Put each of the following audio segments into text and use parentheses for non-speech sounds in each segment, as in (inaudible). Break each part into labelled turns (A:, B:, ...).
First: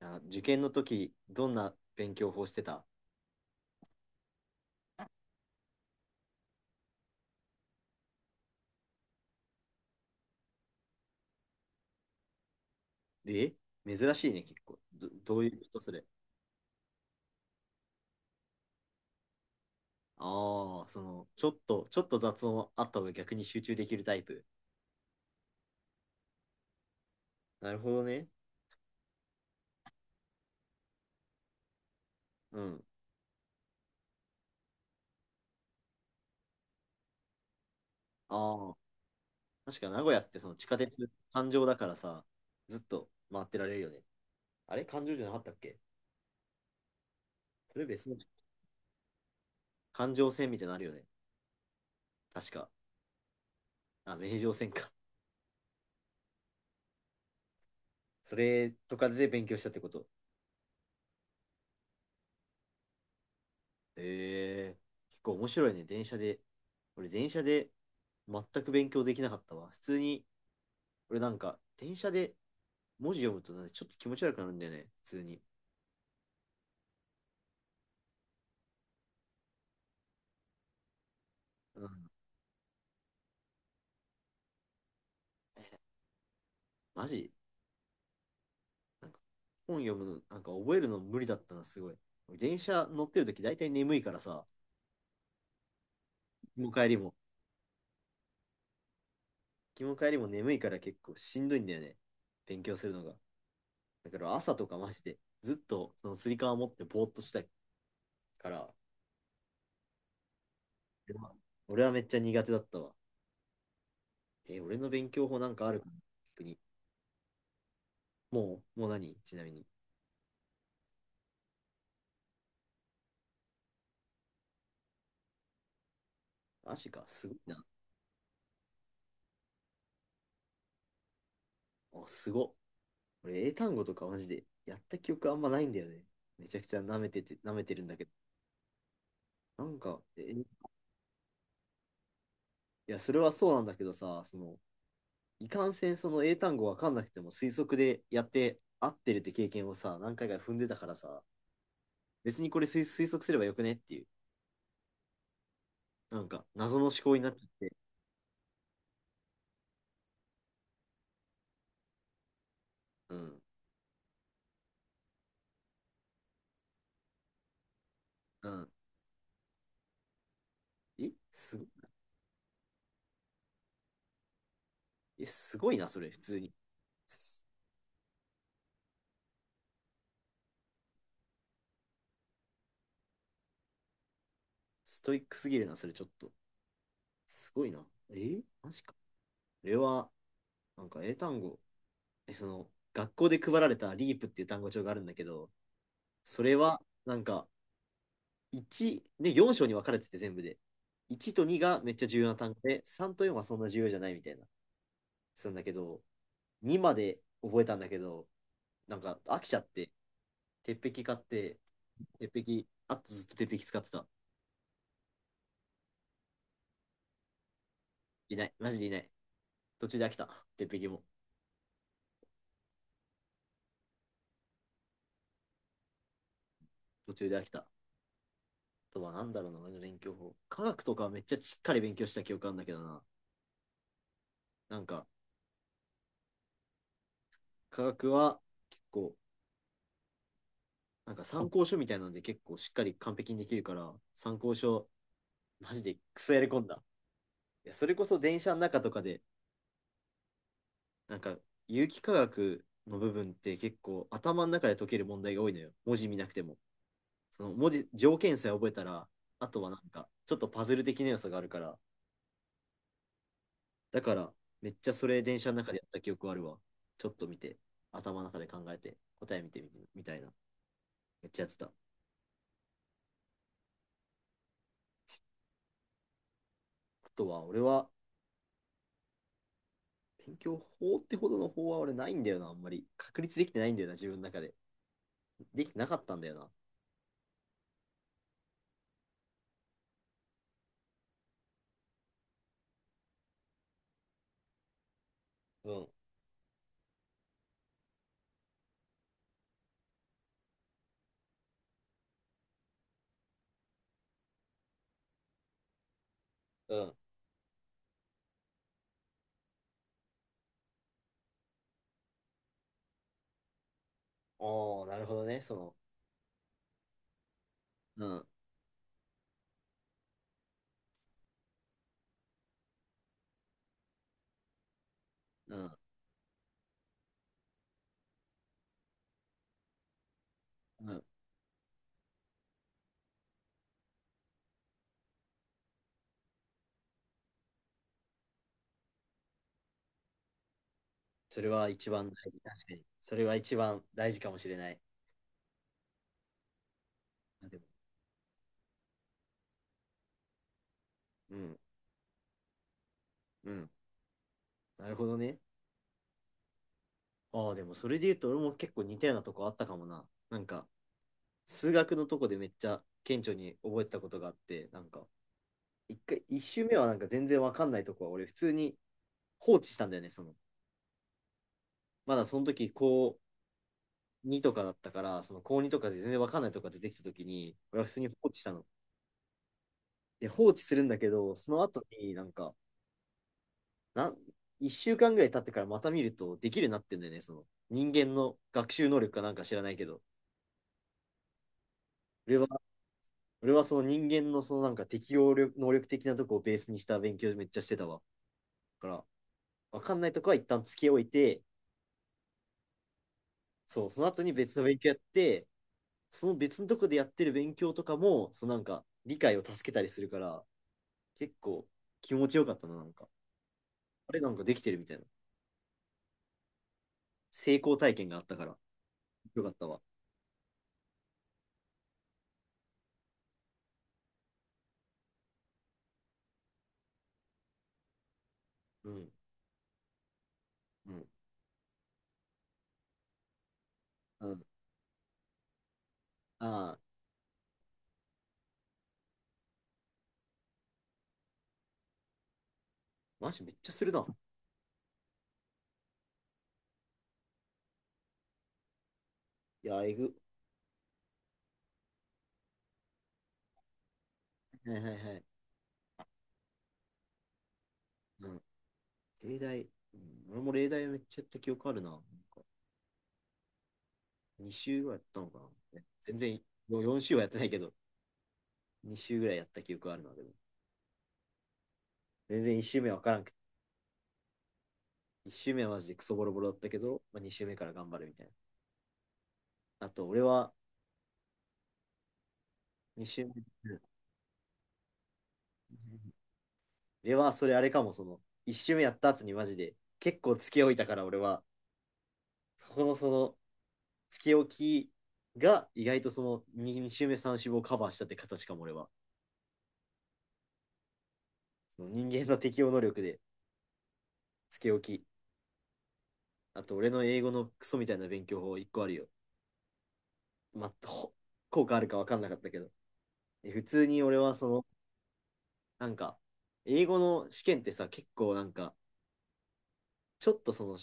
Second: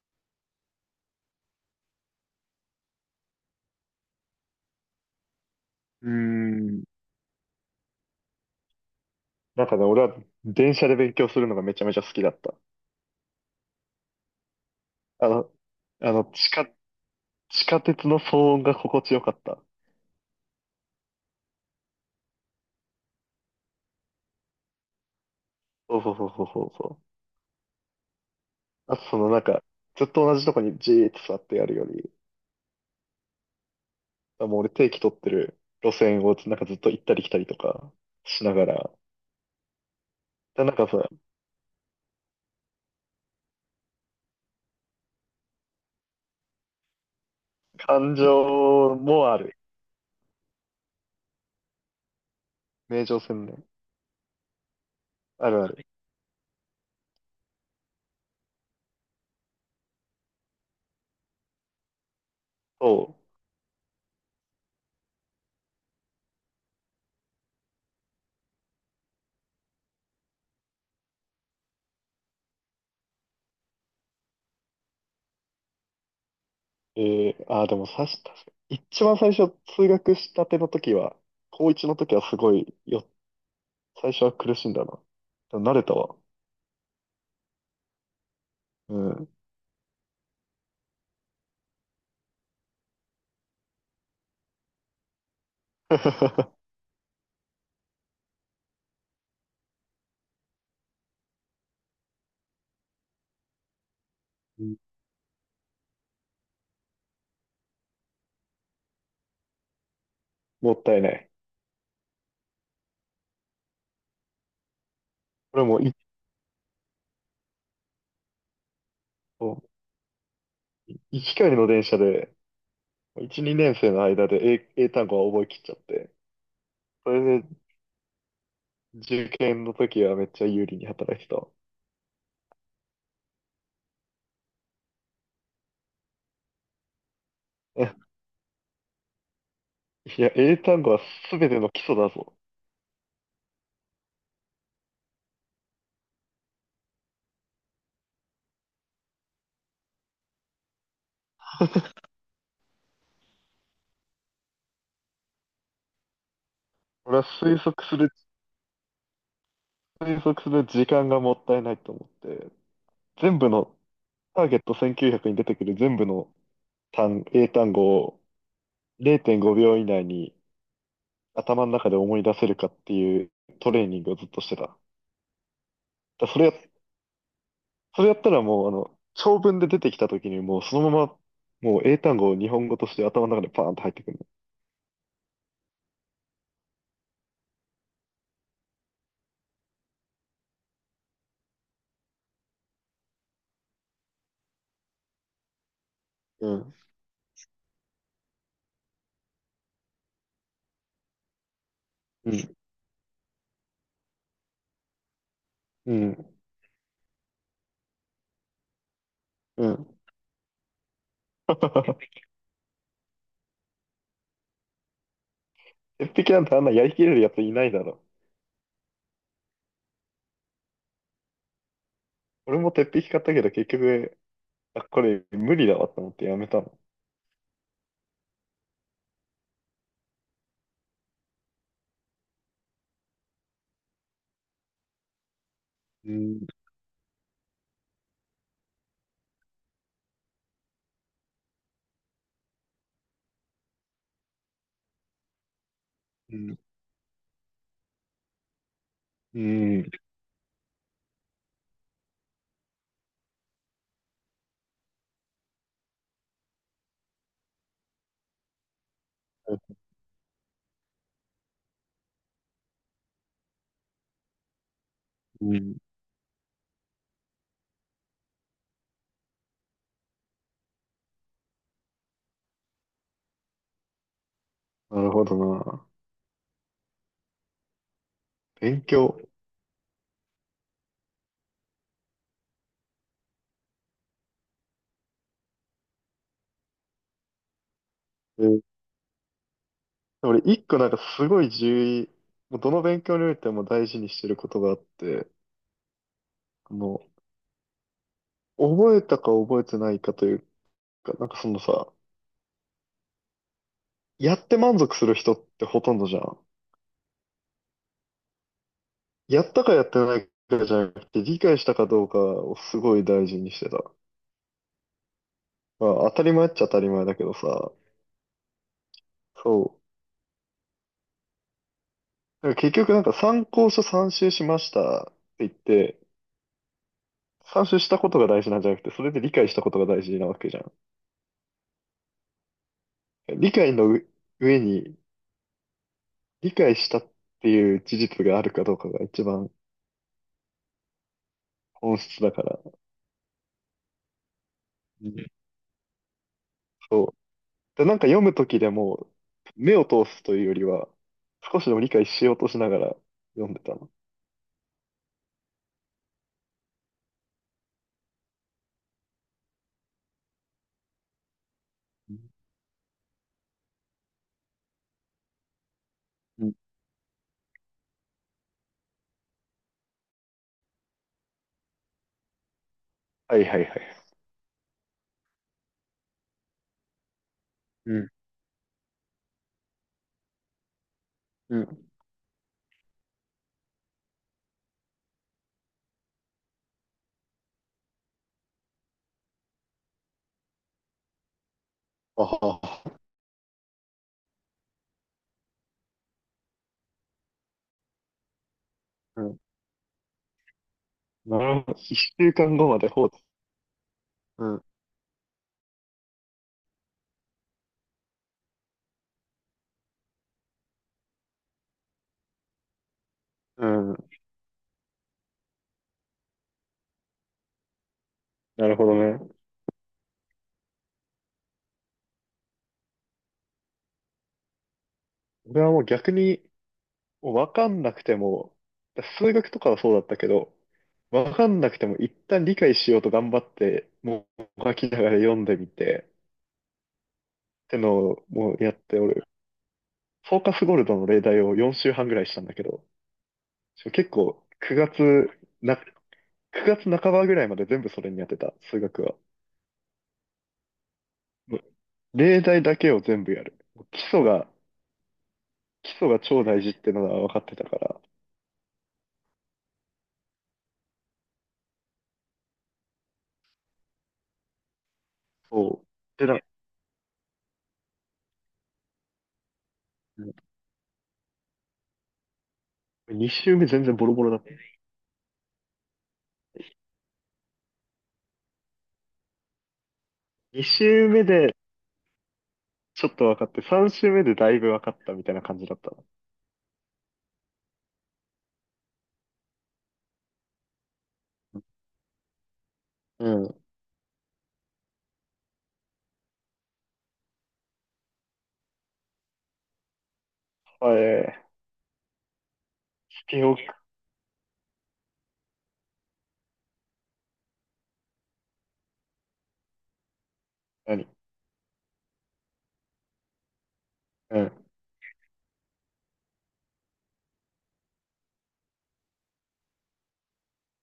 A: あ、受験の時、どんな勉強法してた？
B: うーん。なんかね、俺は電車で勉強するのがめちゃめちゃ好きだった。
A: で、珍しいね、結構。ど、
B: あ
A: どうい
B: の、
A: うことそれ？
B: あの、地下鉄の騒音が心地よかった。
A: ああ、その、ちょっと雑音あった方が逆に集中できるタイプ？
B: そうそうそうそうそうそう。
A: なるほどね。
B: あとそのなんか、ずっと同じとこにじーっと座ってやるより、
A: うん。
B: あもう俺定期取ってる路線をなんかずっと行ったり来たりとかしなが
A: ああ、
B: ら、
A: 確か名古屋ってその
B: で、
A: 地
B: なん
A: 下
B: か
A: 鉄、
B: さ、
A: 環状だからさ、ずっと回ってられるよね。あれ環状じゃなかったっけ？それ別の
B: 感情もある。
A: 環状線みたいなのあるよね。確か。
B: 名城線ね。
A: あ、名城線か。
B: あるある。
A: それとかで勉強したってこと？
B: そ
A: ええ、結構面白いね、電車で。俺、電車で全く勉強できなかったわ、普通に。俺なんか、電車で文字読むとなんかちょっと気持ち悪くなるんだよね、普通に。
B: う。でもさし、確かに一番最初通学したての時は、高
A: う
B: 1
A: ん。
B: の時はすごいよ。最初は苦しんだな。で
A: え、
B: も慣れたわ。
A: マジ？
B: う
A: なんか、
B: ん。
A: 本読むの、なんか覚えるの無理だったな、すごい。俺電車乗ってるとき大体眠いからさ、行きも
B: (laughs)
A: 帰りも。行きも帰りも眠いから結構しんどいんだよね、勉強するのが。だから朝
B: う
A: と
B: ん。
A: かマジで、ずっとそのつり革持ってぼーっとしたいから、
B: もったいな
A: 俺
B: い。
A: は俺はめっちゃ苦手だったわ。俺の勉強法なん
B: 俺
A: かある
B: も
A: かな、
B: い、
A: 逆に。もう何、ちなみに？
B: 1回の電車で、1、2年生の間で英単語は覚えきっちゃって、
A: マジか、
B: そ
A: すごい
B: れで
A: な。
B: 受験の時はめっちゃ有利に働いてたわ。
A: あ、すごっ。俺、英単語とかマジでやった記憶あんまないんだよね。めちゃくちゃ舐めてて、舐めて
B: (laughs)
A: るん
B: え
A: だけど。なんか、
B: いや、英単語は全ての基礎だぞ。
A: いや、それはそうなんだけどさ、その、いかんせんその英単語わかんなくても推測でやって合ってるって経験をさ、何回か踏んでたからさ、別にこれ推測すればよくねっていう、なんか謎の思考
B: 俺
A: に
B: は
A: なっちゃっ
B: 推
A: て。
B: 測する、推測する時間がもったいないと思って、
A: う
B: 全
A: ん。
B: 部の、ターゲット1900に出てくる全部の英単語を
A: うん。
B: 0.5秒以内に
A: え、すご、
B: 頭の中で思い出せるかっていうトレーニングをずっとしてた。だか
A: え、すごいな、それ、普
B: ら
A: 通
B: それ
A: に。
B: や、それやったらもう、あの、長文で出てきた時にもうそのまま、もう英単語を日本語として頭の中でパーンと入ってくる
A: ストイックすぎるな、それちょっと。すごいな。マジか。これは、なんか英単語、その、学校で配られたリープっていう単語帳があるんだけど、それ
B: の。
A: は、なんか、1、ね、4章に分かれてて全部で。1と2がめっちゃ重要
B: うん、
A: な
B: う
A: 単
B: ん、
A: 語で、3と4はそんな重要じゃないみたいな、するんだけ
B: う
A: ど、
B: ん、
A: 2まで覚えたんだけど、なんか飽きちゃ
B: う
A: って、
B: ん。
A: 鉄壁買って、
B: (laughs)
A: 鉄壁、あとずっと鉄壁使ってた。
B: 鉄壁なんてあんなやりきれるやついないだろ。
A: いない。マジでいない。途中で飽きた、鉄壁も。
B: 俺も鉄壁買ったけど結局、あ、これ無理だわと思ってやめたの。
A: 途中で飽きた。とはなんだろうな、俺の勉強法。科学とかはめっちゃしっかり勉強した記憶あるんだけどな。なんか、
B: うん、
A: 科学は結構、なんか参考書みたいなので結構しっかり完璧にできるから、参考書、マジでクソ
B: う
A: やり
B: ん、
A: 込んだ。いや、それこそ電車の中とかで、
B: うん、
A: なんか、有機化学の部分って結構頭の中で解ける問題が多いのよ、文字見なくても。その文字、条件さえ覚えたら、あとはなんか、ちょっとパズル的な要素があるから、だから、めっちゃそれ電車
B: う
A: の中
B: ん。
A: でやった記憶あるわ。ちょっと見て、頭の中で考えて、答え見てみてみたいな。めっちゃやってた。あ
B: なるほどな。
A: とは、俺は、
B: 勉強。
A: 勉強法ってほどの法は俺ないんだよな、あんまり。確立できてないんだよな、自分の中で。できてなかったんだよな。
B: 俺、一個なんかすごい重要、もうどの勉強においても大事にしてることがあって、
A: うん、
B: もう、覚えたか覚えてないかというか、なんかそのさ、やって満足する人ってほとんどじゃん。
A: うん。
B: やったかやってないかじゃなくて、理解したかどうかをすごい大事にしてた。
A: おー、なるほどね、その。
B: まあ、当たり前っちゃ当たり前だけどさ、
A: うん、
B: そう。だから結局なんか参考書参集しましたって言っ
A: うん、
B: て、参集したことが大事なんじゃなくて、それで理解したことが大事なわけじゃん。
A: うん。
B: 理解の上に理解したっていう事実があるかどうかが一番
A: それは一
B: 本
A: 番
B: 質
A: 大
B: だ
A: 事、
B: から。
A: 確か
B: う
A: に。それは一番大事かもしれない。
B: ん、そう。
A: あ、でも、
B: で、なんか読むときでも、目を通すというよりは、
A: うん、
B: 少しでも理解しようとしながら読
A: う
B: んで
A: ん。
B: たの。
A: なるほどね。ああ、でもそれで言うと俺も結構似たようなとこあったかもな。なんか、数学の
B: う
A: とこ
B: ん、
A: でめっちゃ顕著に覚えてたことがあって、なんか、一
B: うん、
A: 周目はなんか全然わかんないとこは、俺普通に放置したんだよね、その。まだその時、高
B: はいはいはい。
A: 2とかだったから、その高2とかで全然わかんないとこが出てきた時に、俺は普
B: う
A: 通に
B: ん。
A: 放置したの。で、放置するんだけど、そ
B: う
A: の後
B: ん。
A: になんか、なん、一週間ぐらい経ってからまた見ると、できるようになってんだよね、その。人間の学習能力かなんか知らないけど。俺
B: あ
A: は、
B: は、
A: 俺はその人間のそのなんか適応力能力的なとこをベースにした勉強めっちゃしてたわ。だから、
B: うん。
A: わかんないとこは一旦つけおい
B: な
A: て、
B: るほど。一週間後まで放置。
A: そう、その後に
B: う
A: 別
B: ん。
A: の勉強やって、その別のとこでやってる勉強とかも、そのなんか理解を助けたりするから、結構気持ちよかったな、なんか。
B: うん。
A: あれ、なんかできてるみたいな。成功体験があったから、
B: なるほどね。
A: よかったわ。
B: 俺はもう逆に、わかんなくても、
A: うん、
B: 数学とかはそうだったけど、
A: うん、
B: わかんなくても一旦理解しようと頑張って、
A: う
B: も
A: ん。
B: う書きながら読んでみて、
A: ああ、
B: ってのをもうやって、俺、フォーカスゴールドの例題を4週半ぐらいしたんだけど、
A: マジめっちゃするな。
B: 結構9月な、9月半ばぐらいまで全部それにやってた、数学は。
A: いや、えぐ。
B: もう例題だけを全部やる。基礎が、
A: はいはいはい。
B: 基礎が超大事ってのは分かってたから、
A: うん、例題、うん、俺も例題めっちゃやった記憶あるな。なんか2週ぐらいやったのかな。
B: そ
A: 全
B: う。で、
A: 然、4週はやってないけど、2週ぐらいやった記憶あるな、でも。全然1週目わからん。
B: 2週目全然ボロボロだった。
A: 1周目はマジでクソボロボロだったけど、まあ、2周目から頑張るみたいな。あと、俺は
B: 2週目で、
A: 2
B: ちょっ
A: 周
B: と
A: 目。
B: 分かって、3周目でだいぶ分かったみたいな感じだったの。
A: 俺はそれあれかも、その、1周目やった後にマジで、結構つけ置いたから俺は、そこのそ
B: う
A: の、
B: ん、
A: つけ置きが意外とその 2, 周目3周目をカバーしたって形かも俺は。
B: あ、え
A: その人間の適応能力
B: ー、
A: で、
B: スピンオフ、
A: つけ置き。あと、俺の英語のクソみたいな勉強法1個あるよ。まあ、
B: 何、
A: 効果あるか分かんなかったけど。普通に俺は
B: う
A: そ
B: ん、
A: の、なんか、英語の試験ってさ、結構なんか、ちょっとその、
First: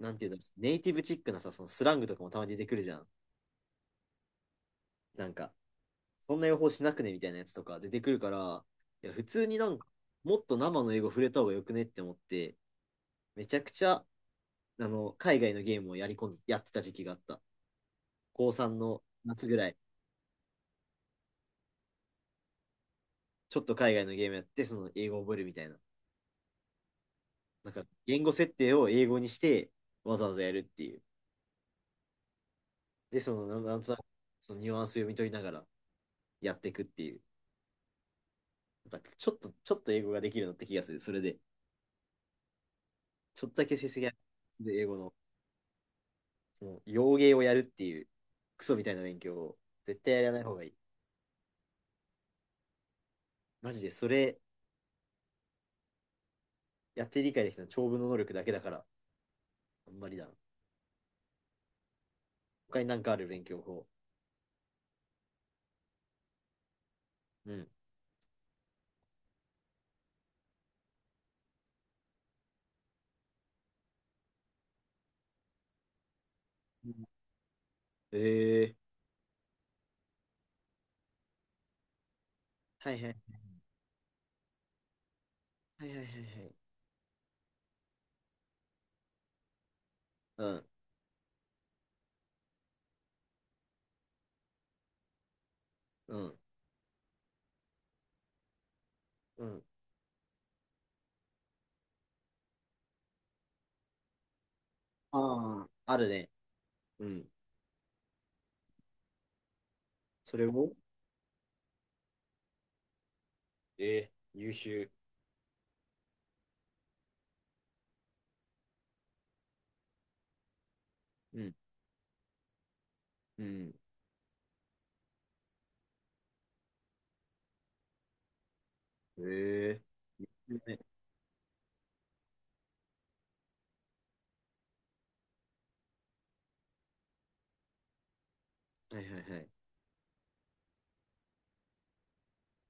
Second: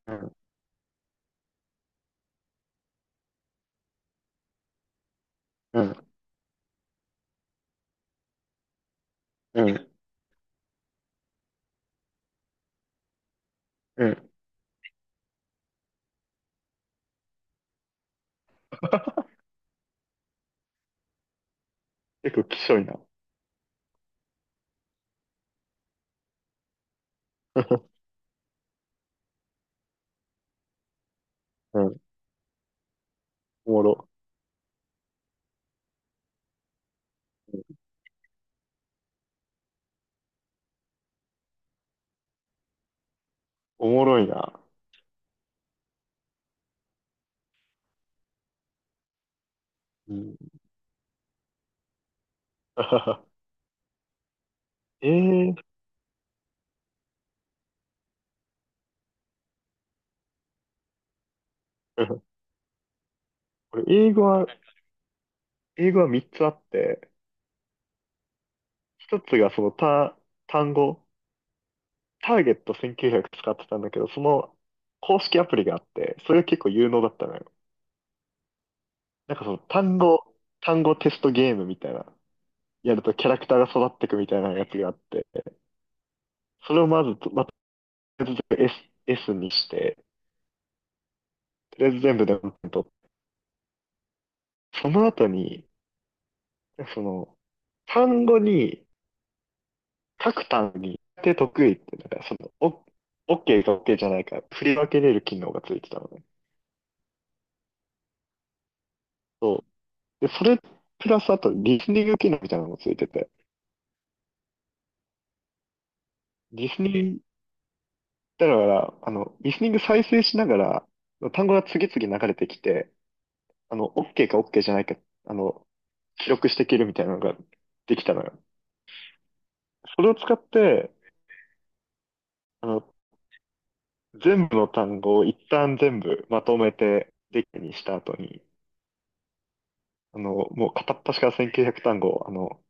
A: な
B: う
A: んていうん
B: ん、
A: だろう、ネイティブチックなさ、そのスラングとかもたまに出てくるじゃん。なんか、
B: うん、
A: そんな予報しなくねみたいなやつとか出てくるから、いや、普通に
B: う
A: なんか、
B: ん、
A: もっと生の英語触れた方がよくねって思って、めちゃくちゃ、
B: うん。
A: 海外のゲームをやり込んで、やってた時期があった。高3の夏ぐらい、
B: 結構きしょいな。
A: ちょっと海外のゲームやって、その英語を覚えるみたいな。なんか、
B: (laughs)
A: 言語設定を英語にして、わざわざやるっていう。
B: うん、
A: で、その、なん
B: お
A: なん
B: も
A: となく、
B: ろ。
A: そのニュアンス読み取りながらやっていくっていう。
B: うん、
A: なんかちょっと英語ができるようになった気がする、それで。ちょっとだけ成
B: お
A: 績
B: も
A: が、
B: ろいな。
A: で英語の、もう、洋芸をやるっていう、クソみたいな勉強を、絶対
B: う
A: やら
B: ん。
A: ない方がいい。
B: (laughs)
A: マジで、それ、
B: ええー、
A: やって理解できたの長文の能力だけだから、あんまりだな。
B: うん、
A: 他になんかある勉強
B: 俺、
A: 法？
B: 英語は3つあって、
A: うん。
B: 1つがその単語、ターゲット1900使ってたんだけど、その公式アプリがあって、それが結構有能だったのよ。
A: えー
B: なんかその単語テストゲームみたいな。やるとキャラクターが育ってくみたいなやつがあって、
A: はいはいはいはいはいはい。
B: それをまずと、まあ、とりあえず S、S にして、
A: うん。
B: とりあえず全部で4点取って、その後に、
A: うん。
B: その、単語に、
A: うん。
B: 各単語に、で得意って、なんかその、OK か OK じゃないか、振り分けれる機能が
A: あ
B: ついて
A: あ、あ
B: た
A: る
B: のね。
A: ね。うん。
B: そう。で、
A: そ
B: そ
A: れ
B: れ、
A: を、
B: プラスあと、リスニング機能みたいなのもついてて、
A: ええ、優秀。
B: リスニング、だから、あの、リスニング再生しながら、
A: う
B: 単
A: ん。
B: 語が次々流れてきて、
A: うん。
B: あの、OK か OK じゃないか、あの、記録していけるみたいなのができたのよ。
A: えー
B: それを
A: 優
B: 使っ
A: 秀ね、
B: て、あの、全部の単語を一旦全部まとめてデッキにした後に、
A: はいはいはい。
B: あの、もう片っ端から1900単語、あの、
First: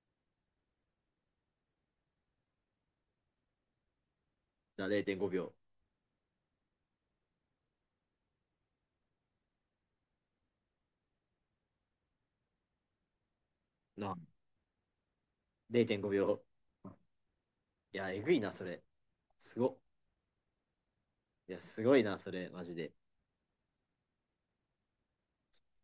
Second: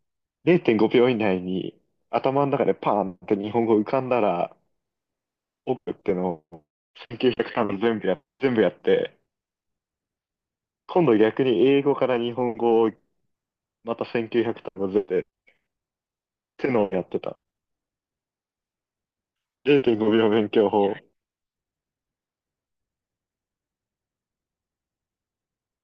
B: 0.5秒以内に頭の中でパーンって日本語浮かんだら、
A: 0.5秒。
B: 奥ってのを1900単語全部やって、今度逆に英語から日本語をまた
A: な、
B: 1900単語全部でっ
A: 0.5
B: ての
A: 秒。
B: をやってた。
A: いや、えぐいな、それ。すごっ。
B: 0.5秒勉強法。
A: いや、すごいな、それ、マジで。